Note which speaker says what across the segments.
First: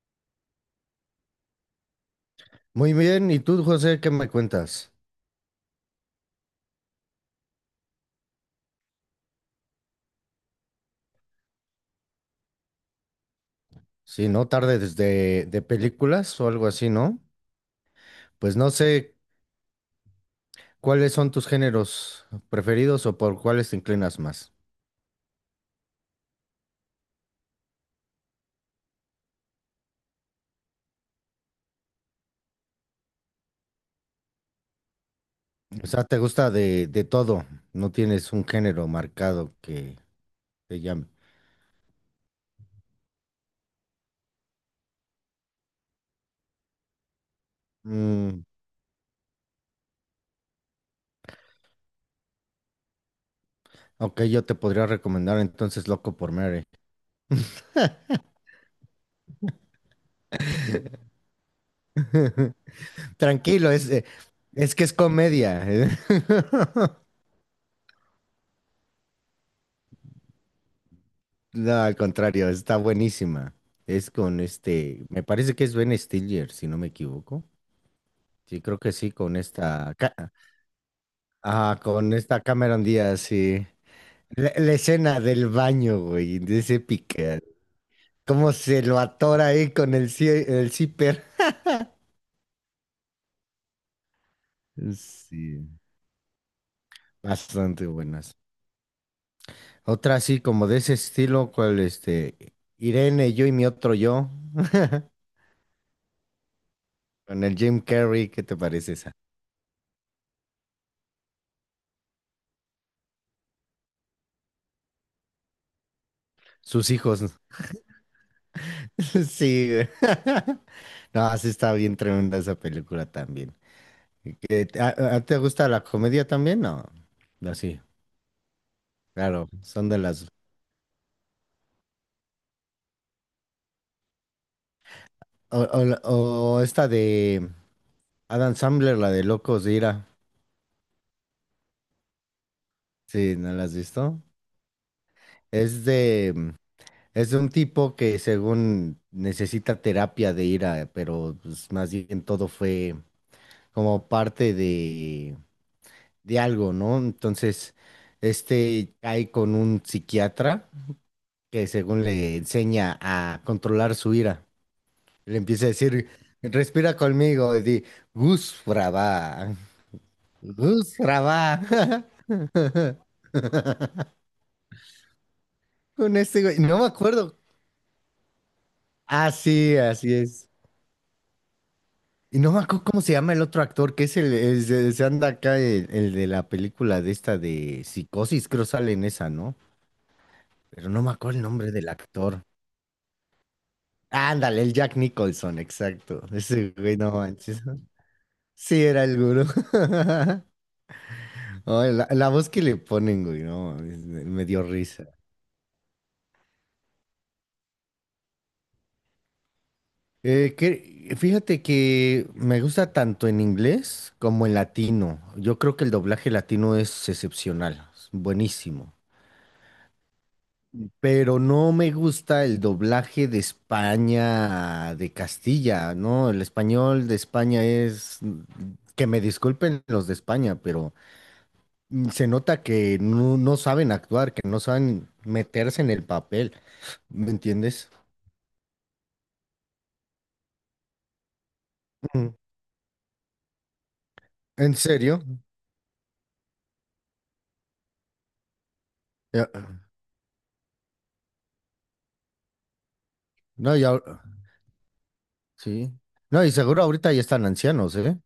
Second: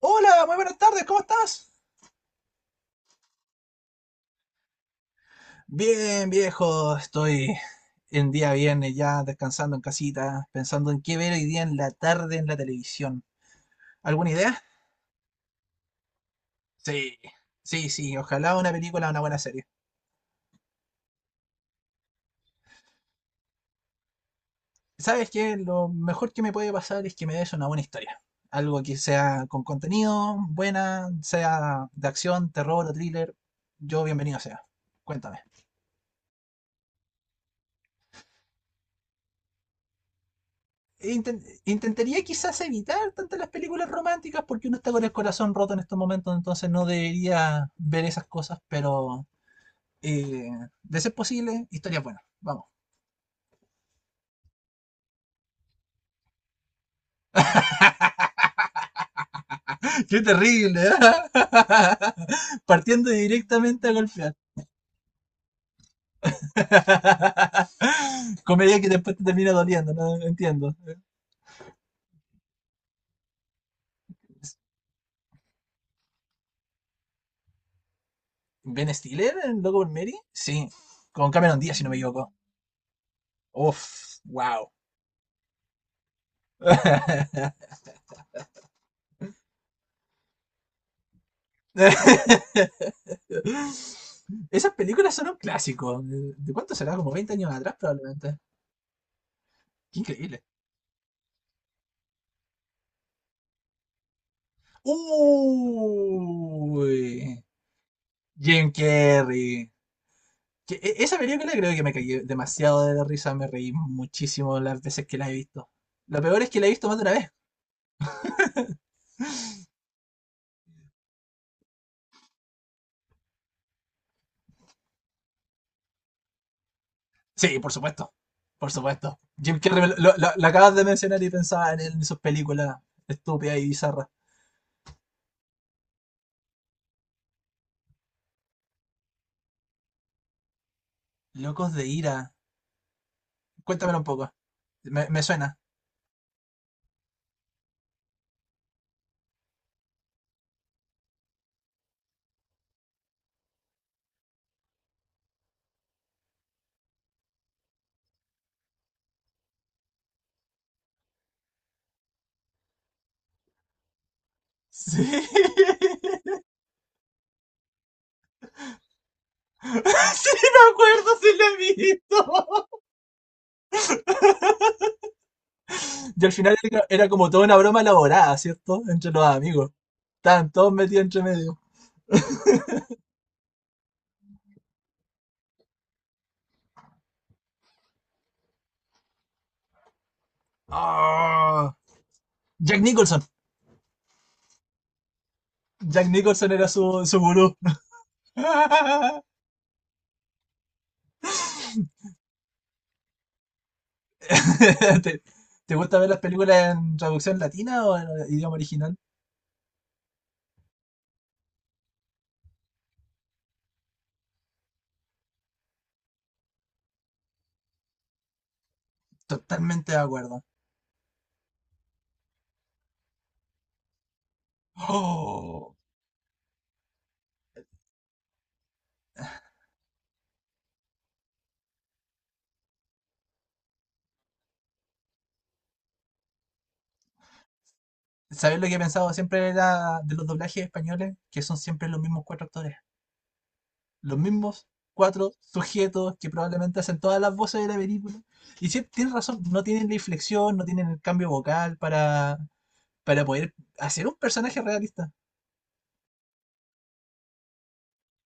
Speaker 1: Hola, muy buenas tardes, ¿cómo estás?
Speaker 2: Muy bien, ¿y tú, José, qué me cuentas?
Speaker 1: Bien, viejo, estoy en día viernes ya descansando en casita, pensando en qué ver hoy día en la tarde en la televisión.
Speaker 2: Si
Speaker 1: ¿Alguna
Speaker 2: no
Speaker 1: idea?
Speaker 2: tardes de películas o algo así,
Speaker 1: Sí,
Speaker 2: ¿no?
Speaker 1: sí, sí, ojalá
Speaker 2: Pues no
Speaker 1: una película o
Speaker 2: sé
Speaker 1: una buena serie.
Speaker 2: cuáles son tus géneros preferidos o por cuáles te inclinas más.
Speaker 1: ¿Sabes qué? Lo mejor que me puede pasar es que me des una buena historia. Algo que sea con contenido, buena, sea de acción, terror o thriller. Yo bienvenido sea. Cuéntame.
Speaker 2: O sea, te gusta de todo, no tienes un género marcado que te llame.
Speaker 1: Intentaría quizás evitar tantas las películas románticas porque uno está con el corazón roto en estos momentos, entonces no debería ver esas
Speaker 2: Mm,
Speaker 1: cosas, pero eh, de ser posible, historias buenas. Vamos.
Speaker 2: ok, yo te podría recomendar entonces Loco por Mary.
Speaker 1: Qué terrible, ¿eh? Partiendo
Speaker 2: Tranquilo,
Speaker 1: directamente a golpear.
Speaker 2: es que es comedia.
Speaker 1: Comedia que después te termina doliendo, no entiendo.
Speaker 2: No, al contrario, está buenísima. Es con este, me parece que es Ben Stiller, si no me equivoco. Sí, creo
Speaker 1: ¿Ben
Speaker 2: que sí,
Speaker 1: Stiller
Speaker 2: con
Speaker 1: en Loco por
Speaker 2: esta,
Speaker 1: Mary? Sí, con Cameron Díaz,
Speaker 2: ah,
Speaker 1: si no me
Speaker 2: con
Speaker 1: equivoco.
Speaker 2: esta Cameron Díaz, sí.
Speaker 1: Uf,
Speaker 2: La,
Speaker 1: wow.
Speaker 2: la escena del baño, güey, de ese pique. Cómo se lo atora ahí con el, el zipper.
Speaker 1: Esas películas son un
Speaker 2: Sí,
Speaker 1: clásico. ¿De cuánto será? Como 20 años atrás,
Speaker 2: bastante buenas.
Speaker 1: probablemente. Qué
Speaker 2: Otra así
Speaker 1: increíble.
Speaker 2: como de ese estilo, cual este, Irene, yo y mi otro yo,
Speaker 1: Uy,
Speaker 2: con el Jim Carrey, ¿qué te
Speaker 1: Jim
Speaker 2: parece esa?
Speaker 1: Carrey. Esa película creo que me caí demasiado de la risa. Me reí muchísimo las veces que la he visto. Lo peor es que la he visto
Speaker 2: Sus
Speaker 1: más de una
Speaker 2: hijos. ¿No?
Speaker 1: vez.
Speaker 2: Sí, güey. No, así está bien tremenda esa película también. ¿Te gusta la comedia también? No. No,
Speaker 1: Sí, por
Speaker 2: sí,
Speaker 1: supuesto. Por supuesto.
Speaker 2: claro,
Speaker 1: Jim Carrey, me
Speaker 2: son
Speaker 1: lo,
Speaker 2: de
Speaker 1: lo-
Speaker 2: las...
Speaker 1: lo- lo acabas de mencionar y pensaba en él, en sus películas estúpidas y bizarras.
Speaker 2: O, o esta de Adam Sandler, la de Locos de Ira.
Speaker 1: Locos de ira.
Speaker 2: Sí, ¿no la has
Speaker 1: Cuéntamelo un
Speaker 2: visto?
Speaker 1: poco. Me suena.
Speaker 2: Es de... mm, Es de un tipo que según necesita terapia de ira, pero pues, más bien todo fue como parte de algo, ¿no? Entonces, este cae con un psiquiatra que según le enseña a controlar su ira.
Speaker 1: Sí.
Speaker 2: Le empieza a decir, respira conmigo, y di, Gus Brava,
Speaker 1: Sí, me
Speaker 2: Gus
Speaker 1: acuerdo, sí lo he
Speaker 2: Brava,
Speaker 1: visto.
Speaker 2: con
Speaker 1: Y al
Speaker 2: este
Speaker 1: final
Speaker 2: güey, no
Speaker 1: era-
Speaker 2: me
Speaker 1: era como
Speaker 2: acuerdo.
Speaker 1: toda una broma elaborada, ¿cierto? Entre los
Speaker 2: Ah,
Speaker 1: amigos.
Speaker 2: sí, así es.
Speaker 1: Estaban todos metidos entre medio.
Speaker 2: Y no me acuerdo cómo se llama el otro actor, que es el, se anda acá el de la película de esta de Psicosis, creo sale en esa, ¿no? Pero no me acuerdo el nombre
Speaker 1: Ah,
Speaker 2: del actor.
Speaker 1: Jack Nicholson.
Speaker 2: Ándale, el Jack Nicholson,
Speaker 1: Jack
Speaker 2: exacto.
Speaker 1: Nicholson era
Speaker 2: Ese güey,
Speaker 1: su,
Speaker 2: no
Speaker 1: su gurú.
Speaker 2: manches. Sí, era el gurú. Ay, la voz que le ponen, güey, no, mames, me dio risa.
Speaker 1: ¿Te, te gusta ver las películas en traducción latina o en idioma original?
Speaker 2: Fíjate que me gusta tanto en inglés como en latino. Yo creo que el doblaje latino es excepcional, es buenísimo.
Speaker 1: Totalmente de acuerdo.
Speaker 2: Pero no me gusta el doblaje de España, de
Speaker 1: Oh.
Speaker 2: Castilla, ¿no? El español de España es... Que me disculpen los de España, pero se nota que no, no saben actuar, que no saben meterse en el papel, ¿me entiendes?
Speaker 1: ¿Sabes lo que he pensado siempre era de los doblajes españoles? Que son siempre los mismos cuatro actores. Los mismos
Speaker 2: ¿En serio?
Speaker 1: cuatro sujetos que probablemente hacen todas las voces de la película. Y sí, tienes razón,
Speaker 2: Ya-
Speaker 1: no tienen la inflexión, no tienen el cambio vocal para poder
Speaker 2: no, ya,
Speaker 1: hacer un personaje realista.
Speaker 2: sí. No, y seguro ahorita ya están ancianos, ¿eh?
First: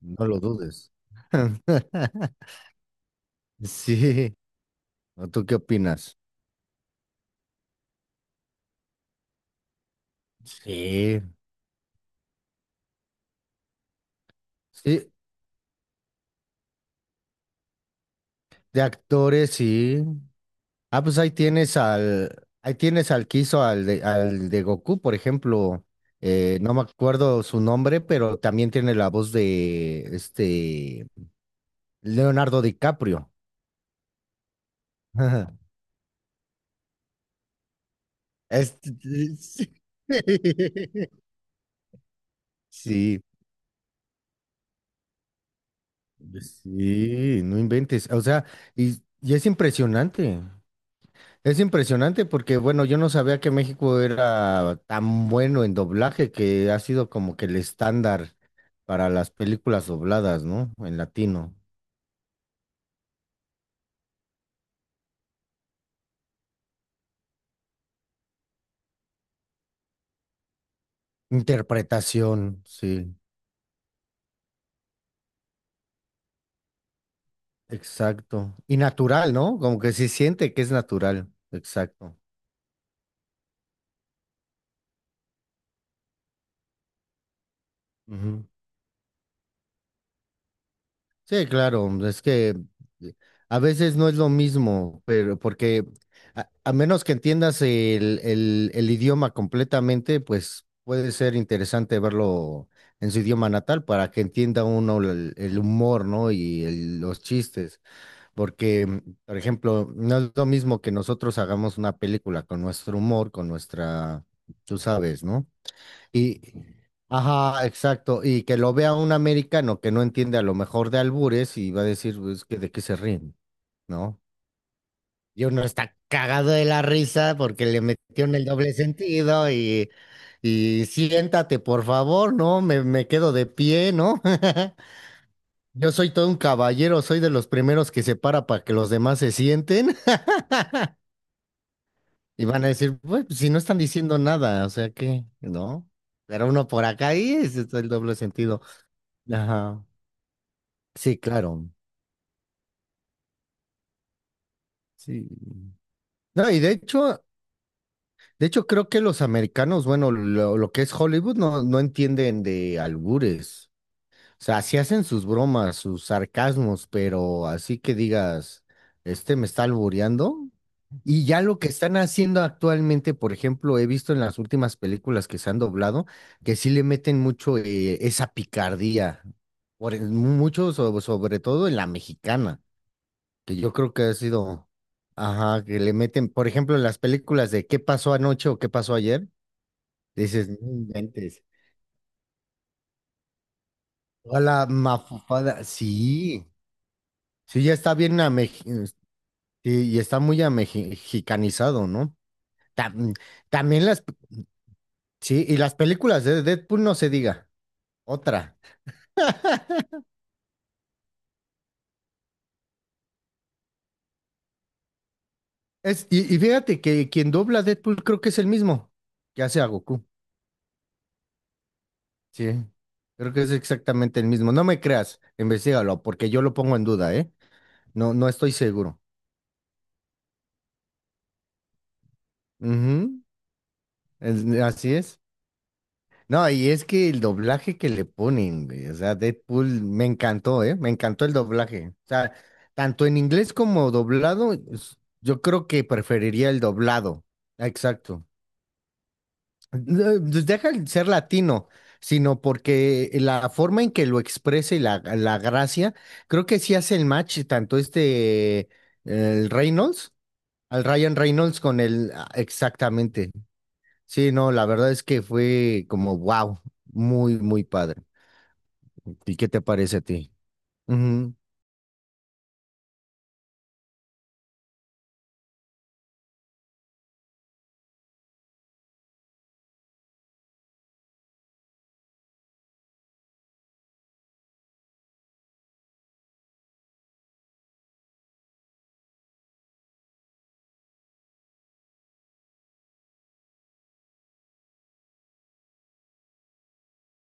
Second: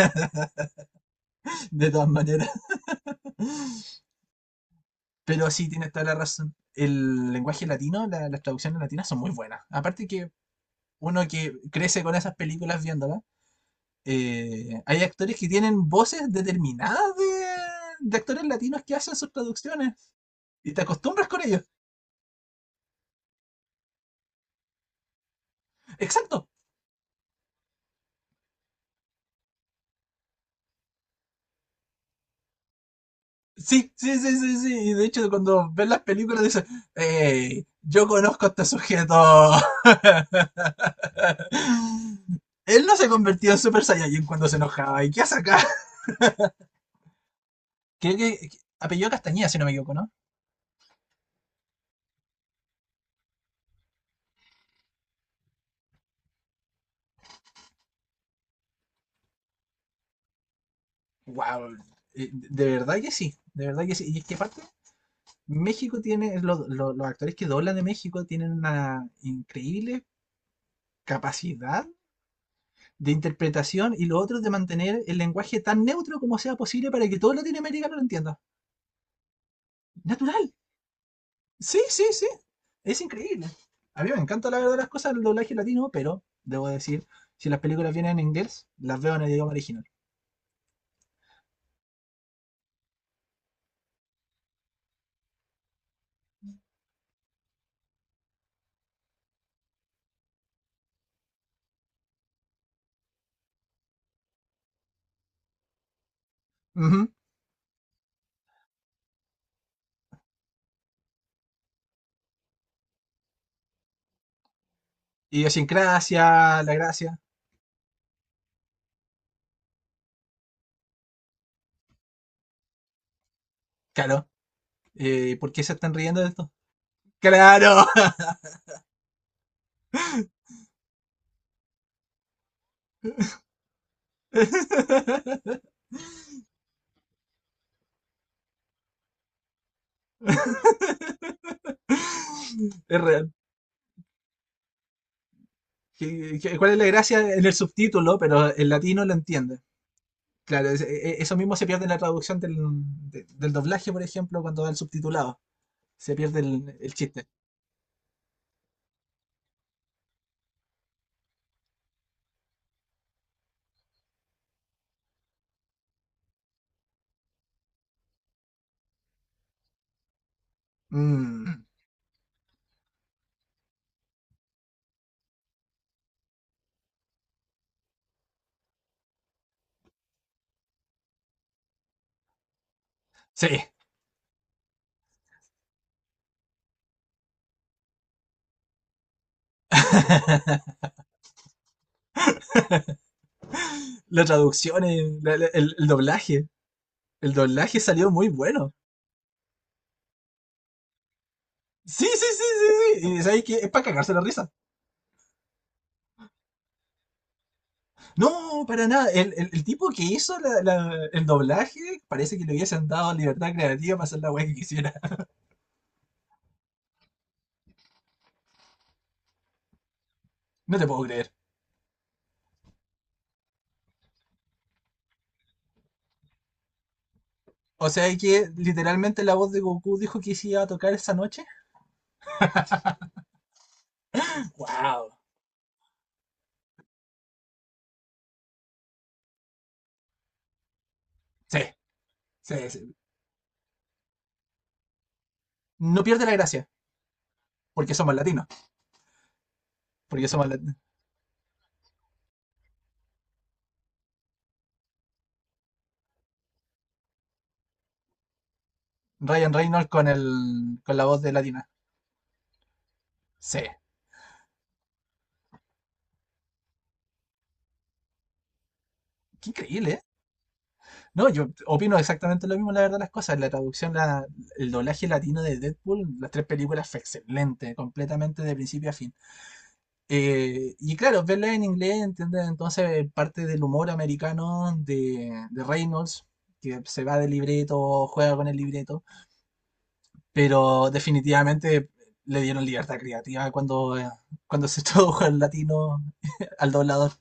Speaker 2: No lo dudes.
Speaker 1: De todas maneras.
Speaker 2: Sí. ¿O ¿Tú
Speaker 1: Pero
Speaker 2: qué
Speaker 1: sí, tienes toda la
Speaker 2: opinas?
Speaker 1: razón. El lenguaje latino, las traducciones latinas son muy buenas. Aparte que
Speaker 2: Sí.
Speaker 1: uno que crece con esas películas viéndolas, hay
Speaker 2: Sí,
Speaker 1: actores que tienen voces determinadas de actores latinos
Speaker 2: de
Speaker 1: que hacen sus
Speaker 2: actores, sí.
Speaker 1: traducciones. Y te
Speaker 2: Ah, pues
Speaker 1: acostumbras con ellos.
Speaker 2: ahí tienes al que hizo al de Goku, por ejemplo.
Speaker 1: Exacto.
Speaker 2: No me acuerdo su nombre, pero también tiene la voz de este Leonardo DiCaprio.
Speaker 1: Sí, sí, sí, sí, sí. Y de hecho, cuando ves las películas, dices, hey, yo conozco a este
Speaker 2: Este,
Speaker 1: sujeto. Él no se
Speaker 2: sí.
Speaker 1: convirtió en Super Saiyajin cuando se enojaba. ¿Y qué hace acá?
Speaker 2: Sí, no inventes.
Speaker 1: Creo
Speaker 2: O sea,
Speaker 1: que-
Speaker 2: y,
Speaker 1: apellido
Speaker 2: y es
Speaker 1: Castañeda, si no me equivoco, ¿no?
Speaker 2: impresionante. Es impresionante porque, bueno, yo no sabía que México era tan bueno en doblaje que ha sido como que el estándar para las películas dobladas, ¿no? En latino.
Speaker 1: Wow. De verdad que sí, de verdad que sí. Y es que aparte, México tiene, los actores que doblan de México tienen una increíble capacidad
Speaker 2: Interpretación,
Speaker 1: de
Speaker 2: sí,
Speaker 1: interpretación y lo otro es de mantener el lenguaje tan neutro como sea posible para que todo Latinoamérica lo entienda.
Speaker 2: exacto. Y natural, ¿no? Como que se
Speaker 1: Natural.
Speaker 2: siente que es natural,
Speaker 1: Sí, sí,
Speaker 2: exacto.
Speaker 1: sí. Es increíble. A mí me encanta la verdad las cosas del doblaje latino, pero debo decir, si las películas vienen en inglés, las veo en el idioma original.
Speaker 2: Sí, claro, es que a veces no es lo mismo, pero porque a menos que entiendas el idioma completamente, pues puede ser interesante verlo en su idioma natal para que entienda uno el humor, ¿no? Y
Speaker 1: Ujú.
Speaker 2: los chistes, porque, por ejemplo, no es lo mismo que nosotros hagamos una película con nuestro humor, con nuestra, tú sabes, ¿no? Y,
Speaker 1: Idiosincrasia, la gracia.
Speaker 2: ajá, exacto. Y que lo vea un americano que no entiende a lo mejor de albures y va a decir, pues, que de qué se ríen, ¿no?
Speaker 1: Claro.
Speaker 2: Y
Speaker 1: ¿Por qué
Speaker 2: uno
Speaker 1: se están
Speaker 2: está
Speaker 1: riendo de esto?
Speaker 2: cagado de la risa porque le
Speaker 1: ¡Claro!
Speaker 2: metió en el doble sentido y siéntate, por favor, ¿no? Me quedo de pie, ¿no? Yo soy todo un caballero, soy de los primeros que se para que los demás se sienten y van a decir,
Speaker 1: Es
Speaker 2: "Bueno,
Speaker 1: real.
Speaker 2: pues, si no están diciendo nada, o sea que, ¿no?
Speaker 1: ¿Qué-
Speaker 2: Pero
Speaker 1: qué-
Speaker 2: uno
Speaker 1: ¿Cuál es la
Speaker 2: por acá
Speaker 1: gracia
Speaker 2: y
Speaker 1: en el
Speaker 2: ese es el doble
Speaker 1: subtítulo? Pero
Speaker 2: sentido.
Speaker 1: el latino lo entiende.
Speaker 2: Ajá.
Speaker 1: Claro, es- e-
Speaker 2: Sí,
Speaker 1: e, eso mismo se
Speaker 2: claro.
Speaker 1: pierde en la traducción del, del doblaje, por ejemplo, cuando va el
Speaker 2: Sí.
Speaker 1: subtitulado. Se pierde
Speaker 2: No, y
Speaker 1: el chiste.
Speaker 2: de hecho creo que los americanos, bueno, lo que es Hollywood no, no entienden de albures. O sea, sí hacen sus bromas, sus sarcasmos, pero así que digas, este me está albureando. Y ya lo
Speaker 1: Mm,
Speaker 2: que están haciendo actualmente, por ejemplo, he visto en las últimas películas que se han doblado, que sí le meten mucho esa picardía, mucho sobre todo en la mexicana.
Speaker 1: sí.
Speaker 2: Que yo creo que ha sido, ajá, que le meten, por ejemplo, en las películas de ¿Qué pasó anoche o qué pasó ayer? Dices, no inventes.
Speaker 1: La
Speaker 2: Toda la
Speaker 1: traducción,
Speaker 2: mafufada,
Speaker 1: el
Speaker 2: sí,
Speaker 1: doblaje. El
Speaker 2: sí, ya
Speaker 1: doblaje
Speaker 2: está
Speaker 1: salió muy bueno.
Speaker 2: sí, y está muy amexicanizado,
Speaker 1: Sí,
Speaker 2: ¿no?
Speaker 1: sí, sí, sí, sí.
Speaker 2: Tam-
Speaker 1: Y sabes que es para
Speaker 2: también las,
Speaker 1: cagarse la risa.
Speaker 2: sí, y las películas de Deadpool no se diga, otra.
Speaker 1: No, para nada. El, el tipo que hizo el doblaje parece que le hubiesen dado libertad creativa para hacer la weá que quisiera.
Speaker 2: Y fíjate que quien dobla a Deadpool creo que es el mismo que hace a Goku,
Speaker 1: No te puedo creer.
Speaker 2: sí. Creo que es exactamente el mismo. No me creas, investigalo, porque yo lo pongo en duda, ¿eh?
Speaker 1: O sea
Speaker 2: No, no
Speaker 1: que
Speaker 2: estoy seguro.
Speaker 1: literalmente la voz de Goku dijo que se iba a tocar esa noche.
Speaker 2: Ujú, así
Speaker 1: ¡Wow!
Speaker 2: es. No, y es que el doblaje que le ponen, güey, o sea, Deadpool me encantó, ¿eh? Me encantó el
Speaker 1: Sí,
Speaker 2: doblaje. O sea,
Speaker 1: sí, sí.
Speaker 2: tanto en inglés como doblado, yo creo que
Speaker 1: No pierde la
Speaker 2: preferiría el
Speaker 1: gracia,
Speaker 2: doblado.
Speaker 1: porque somos
Speaker 2: Exacto.
Speaker 1: latinos.
Speaker 2: No,
Speaker 1: Porque
Speaker 2: pues
Speaker 1: somos
Speaker 2: deja
Speaker 1: latinos.
Speaker 2: el ser latino, sino porque la forma en que lo expresa y la gracia, creo que sí hace el match tanto este, el
Speaker 1: Ryan Reynolds con
Speaker 2: Reynolds,
Speaker 1: el,
Speaker 2: al
Speaker 1: con la
Speaker 2: Ryan
Speaker 1: voz de
Speaker 2: Reynolds
Speaker 1: latina.
Speaker 2: con el, ah, exactamente.
Speaker 1: Sí.
Speaker 2: Sí, no, la verdad es que fue como wow, muy, muy padre. ¿Y
Speaker 1: Qué
Speaker 2: qué te parece
Speaker 1: increíble.
Speaker 2: a ti?
Speaker 1: No,
Speaker 2: Ujú.
Speaker 1: yo opino exactamente lo mismo, la verdad, las cosas. La traducción, el doblaje latino de Deadpool, las tres películas fue excelente, completamente de principio a fin. Y claro, verla en inglés, ¿entiendes? Entonces, parte del humor americano de Reynolds, que se va de libreto, juega con el libreto, pero definitivamente le dieron libertad creativa cuando, cuando se tradujo al latino, al doblador.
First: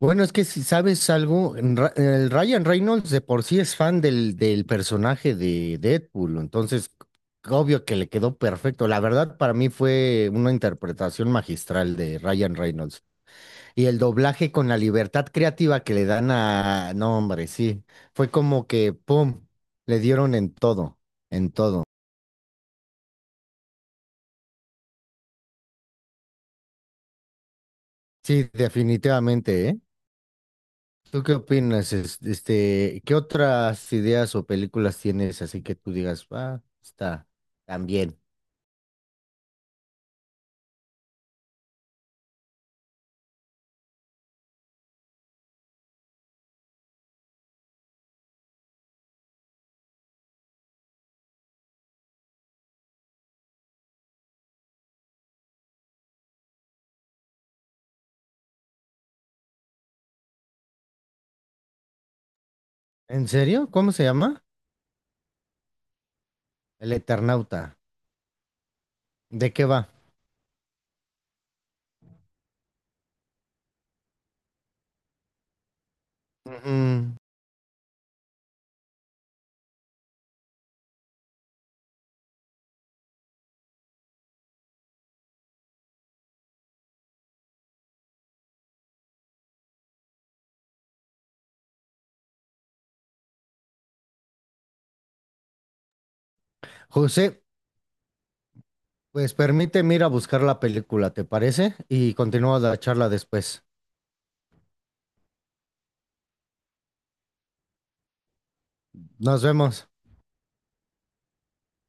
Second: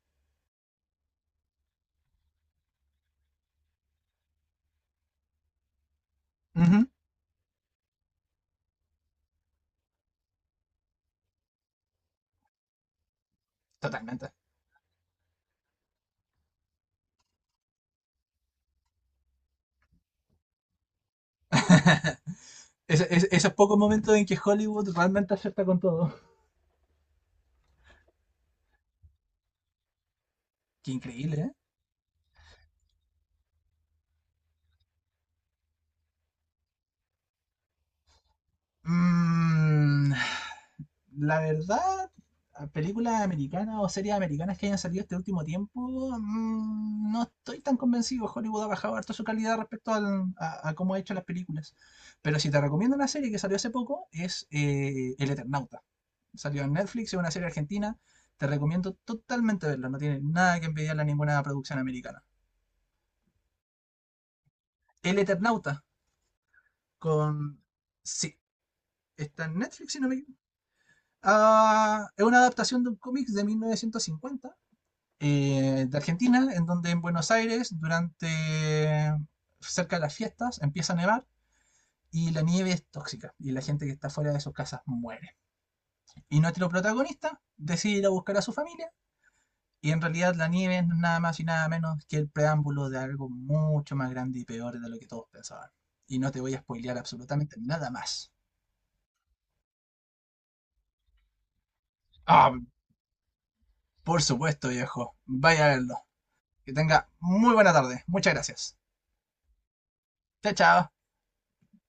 Speaker 2: Bueno, es que si sabes algo, el Ryan Reynolds de por sí es fan del, del personaje de Deadpool,
Speaker 1: Ujú,
Speaker 2: entonces obvio que le quedó perfecto. La verdad, para mí fue una interpretación magistral de Ryan Reynolds. Y el
Speaker 1: totalmente.
Speaker 2: doblaje con la libertad creativa que le dan a... No, hombre, sí, fue como que, ¡pum!, le dieron en todo, en todo.
Speaker 1: Esos pocos momentos en que Hollywood realmente acierta con todo.
Speaker 2: Sí, definitivamente, ¿eh?
Speaker 1: Qué
Speaker 2: ¿Tú qué
Speaker 1: increíble, ¿eh?
Speaker 2: opinas? Este, ¿qué otras ideas o películas tienes así que tú digas, ah, está también?
Speaker 1: Mm, la verdad, películas americanas o series americanas que hayan salido este último tiempo, mm, no estoy tan convencido. Hollywood ha bajado harto su calidad respecto a cómo ha hecho las películas. Pero si te recomiendo una serie que salió hace poco, es El Eternauta. Salió en Netflix, es una serie argentina. Te recomiendo totalmente verla, no tiene nada que envidiarle a ninguna producción americana.
Speaker 2: ¿En serio? ¿Cómo se llama?
Speaker 1: El Eternauta,
Speaker 2: El
Speaker 1: con...
Speaker 2: Eternauta.
Speaker 1: Sí, está
Speaker 2: ¿De
Speaker 1: en
Speaker 2: qué va?
Speaker 1: Netflix, si no me es una adaptación de un cómic de 1950, de Argentina, en donde en
Speaker 2: Mm,
Speaker 1: Buenos Aires, durante cerca de las fiestas, empieza a nevar y la nieve es tóxica y la gente que está fuera de sus casas muere. Y nuestro protagonista decide ir a buscar a su familia y en realidad la nieve no es nada más y nada menos que el preámbulo de algo mucho más grande y peor de lo que todos pensaban. Y no te voy a spoilear
Speaker 2: José,
Speaker 1: absolutamente nada más.
Speaker 2: pues permíteme ir a buscar la película, ¿te parece? Y
Speaker 1: Ah,
Speaker 2: continúa la charla después.
Speaker 1: por supuesto, viejo. Vaya a verlo. Que tenga muy buena tarde. Muchas gracias.
Speaker 2: Nos vemos.
Speaker 1: Chao, chao.